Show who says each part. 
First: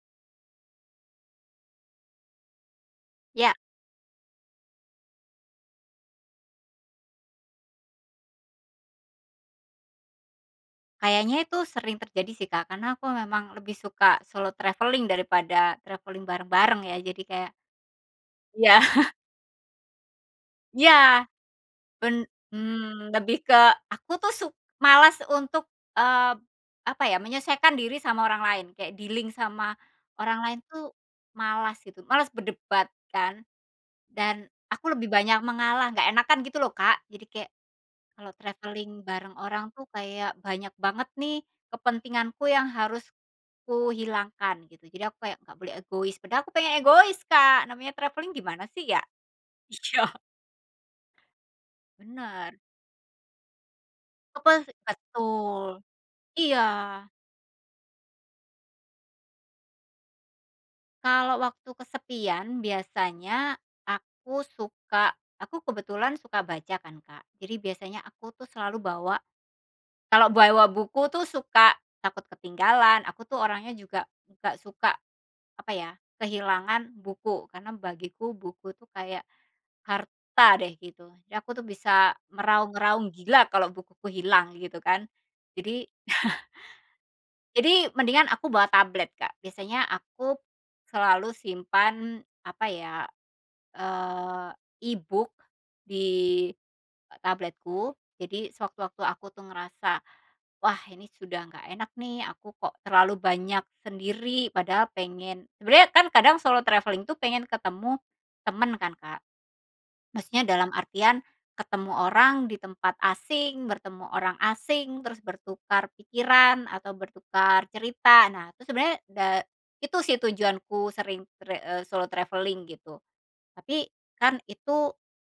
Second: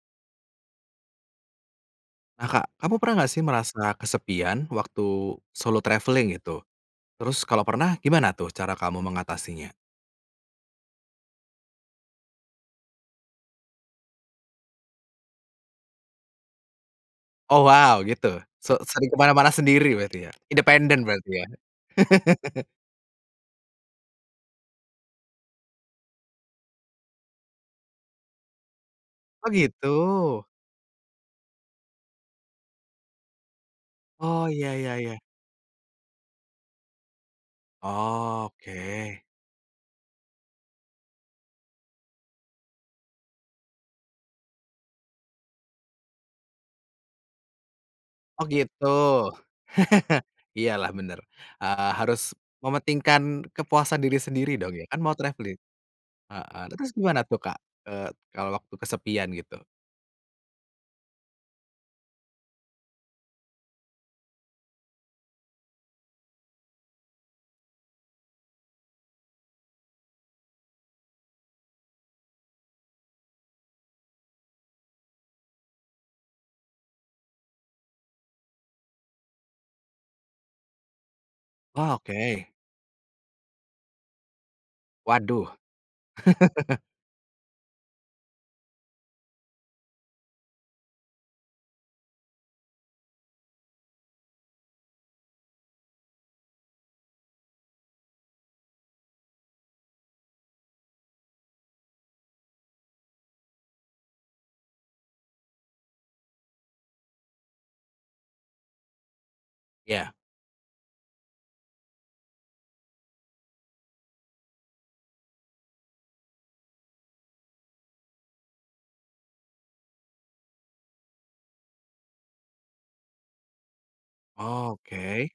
Speaker 1: Ah, Kak, kamu pernah nggak sih
Speaker 2: Ya.
Speaker 1: merasa kesepian waktu solo travelling itu? Terus kalau pernah gimana tuh cara kamu mengatasinya?
Speaker 2: Kayaknya itu sering terjadi sih, Kak, karena aku memang lebih suka solo travelling, daripada travelling bareng-bareng ya. Jadi, kayak
Speaker 1: Oh, wow! Gitu? Se
Speaker 2: Iya.
Speaker 1: sering kemana-mana sendiri berarti ya independen
Speaker 2: Iya.
Speaker 1: berarti ya?
Speaker 2: Ben mmm, lebih ke aku tuh suk malas untuk eee, apa ya, menyesuaikan diri sama orang lain, kayak dealing
Speaker 1: Oh,
Speaker 2: sama
Speaker 1: gitu?
Speaker 2: orang lain tuh malas gitu, malas berdebat kan. Dan,
Speaker 1: Oh, iya iya
Speaker 2: aku lebih
Speaker 1: iya.
Speaker 2: banyak mengalah nggak enakan gitu loh, Kak. Jadi, kayak kalau travelling
Speaker 1: Oke.
Speaker 2: bareng orang tuh kayak banyak banget nih kepentinganku yang harus kuhilangkan, gitu. Jadi, aku kayak nggak boleh egois, padahal aku pengen egois, Kak. Namanya travelling
Speaker 1: Oh,
Speaker 2: gimana sih,
Speaker 1: gitu?
Speaker 2: ya? Syok.
Speaker 1: Iya lah bener, eee, harus
Speaker 2: Benar.
Speaker 1: mementingkan kepuasan diri sendiri
Speaker 2: Kepuas
Speaker 1: dong ya, kan mau traveling?
Speaker 2: betul, iya.
Speaker 1: Heeh, terus gimana tuh Kak, eee, kalau waktu kesepian, gitu?
Speaker 2: Kalau waktu kesepian, biasanya aku suka aku kebetulan suka baca kan, Kak. Jadi biasanya aku tuh selalu bawa kalau bawa buku tuh suka takut ketinggalan, aku tuh orangnya juga nggak suka, apa ya, kehilangan buku. Karena bagiku, buku itu kayak harta deh, gitu. Jadi, aku tuh
Speaker 1: Oh,
Speaker 2: bisa
Speaker 1: oke.
Speaker 2: meraung-raung gila kalau bukuku hilang, gitu kan.
Speaker 1: Waduh.
Speaker 2: Jadi jadi mendingan aku bawa tablet, Kak. Biasanya aku selalu simpan, apa ya, eee, e-book di tabletku. Jadi, sewaktu-waktu aku tuh ngerasa, "Wah, ini sudah nggak enak nih, aku kok terlalu banyak sendiri, padahal pengen" sebenernya kan kadang solo travelling tuh pengen ketemu temen kan, Kak.
Speaker 1: Iya.
Speaker 2: Maksudnya dalam artian ketemu orang di tempat asing, bertemu orang asing, terus bertukar pikiran atau bertukar cerita. Nah itu sebenernya da itu sih tujuanku sering tre eee, solo travelling gitu. Tapi, kan
Speaker 1: Oh,
Speaker 2: itu
Speaker 1: oke.